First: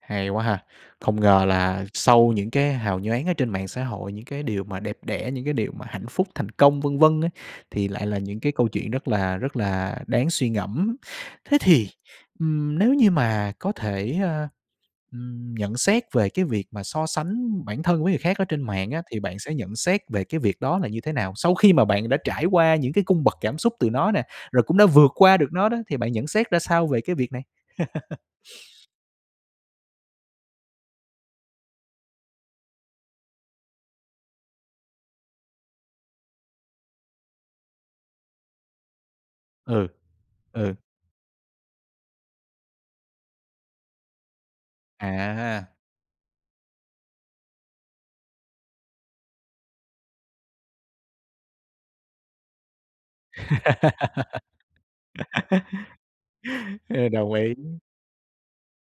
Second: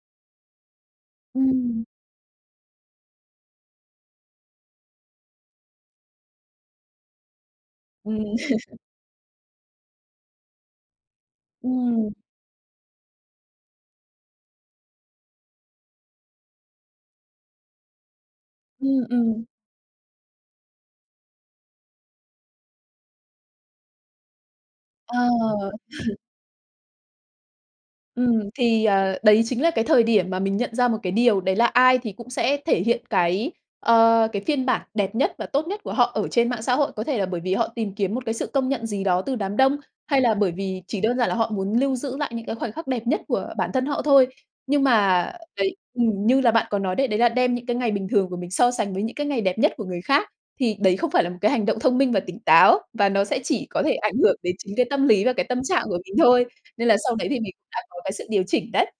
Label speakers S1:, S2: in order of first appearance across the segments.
S1: Hay quá ha. Không ngờ
S2: Ừm.
S1: là sau những cái hào nhoáng ở trên mạng xã hội, những cái điều mà đẹp đẽ, những cái điều mà hạnh phúc, thành công, vân vân ấy, thì lại là
S2: Ừm.
S1: những cái câu chuyện rất là rất là đáng suy ngẫm. Thế thì,
S2: Ừm.
S1: ưm, nếu như mà có thể, a, ừm, nhận xét về cái việc mà so sánh bản thân với người khác ở trên mạng á,
S2: Ừm,
S1: thì bạn
S2: ừm.
S1: sẽ nhận xét về cái việc đó là như thế nào? Sau khi mà bạn đã trải qua những cái cung bậc cảm xúc từ nó nè, rồi cũng đã vượt qua được nó
S2: Ờ.
S1: đó, thì bạn nhận xét ra sao về cái việc này?
S2: Ừm, thì, ờ, đấy chính là cái thời điểm mà mình nhận ra một cái điều đấy là ai thì cũng sẽ thể hiện cái, ờ, cái phiên bản đẹp nhất và tốt nhất của họ ở trên mạng xã hội. Có thể là bởi vì họ tìm kiếm một cái sự công nhận gì đó từ đám đông,
S1: Ừ.
S2: hay là bởi
S1: Ừ.
S2: vì chỉ đơn giản là họ muốn lưu giữ lại những cái khoảnh khắc đẹp nhất của bản thân họ thôi. Nhưng mà
S1: À.
S2: đấy ừm, như là bạn có nói đấy, đấy là đem những cái ngày bình thường của mình so sánh với những cái ngày đẹp nhất của người khác, thì đấy không phải là một cái hành động thông minh và tỉnh táo và nó sẽ chỉ có thể ảnh hưởng đến chính cái tâm lý và cái tâm trạng của mình thôi, nên là
S1: Ờ,
S2: sau đấy
S1: đồng
S2: thì mình
S1: ý.
S2: cũng đã có cái sự điều chỉnh đấy.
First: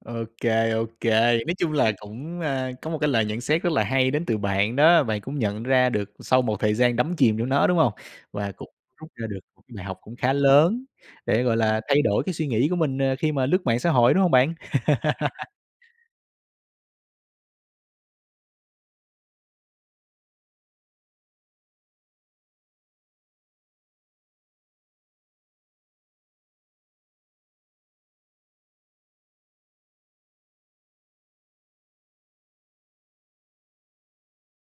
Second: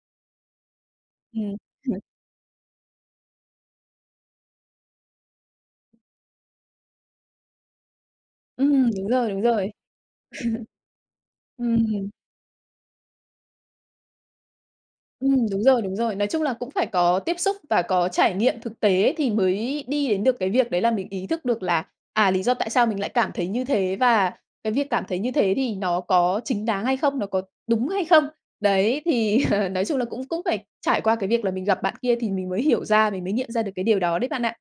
S1: Ô kê, ô kê.
S2: Ừm.
S1: Nói chung là
S2: [unintelligible]
S1: cũng, a, có một cái lời nhận xét rất là hay đến từ bạn, đó là bạn cũng nhận ra được sau một thời gian đắm chìm trong nó, đúng hông? Và cũng
S2: Ừm, đúng
S1: rút ra
S2: rồi,
S1: được
S2: đúng
S1: [unintelligible]
S2: rồi.
S1: bài học cũng khá lớn để, gọi là, thay
S2: Ừm.
S1: đổi cái suy nghĩ của mình, ờ, khi mà lướt mạng xã hội, đúng hông bạn?
S2: Ừm, đúng rồi, đúng rồi. Nói chung là cũng phải có tiếp xúc và có trải nghiệm thực tế thì mới đi đến được cái việc đấy là mình ý thức được là, à, lý do tại sao mình lại cảm thấy như thế và cái việc cảm thấy như thế thì nó có chính đáng hay không, nó có đúng hay không. Đấy, thì nói chung là cũng cũng phải trải qua cái việc là mình gặp bạn kia thì mình mới hiểu ra, mình mới nghiệm ra được cái điều đó đấy bạn ạ.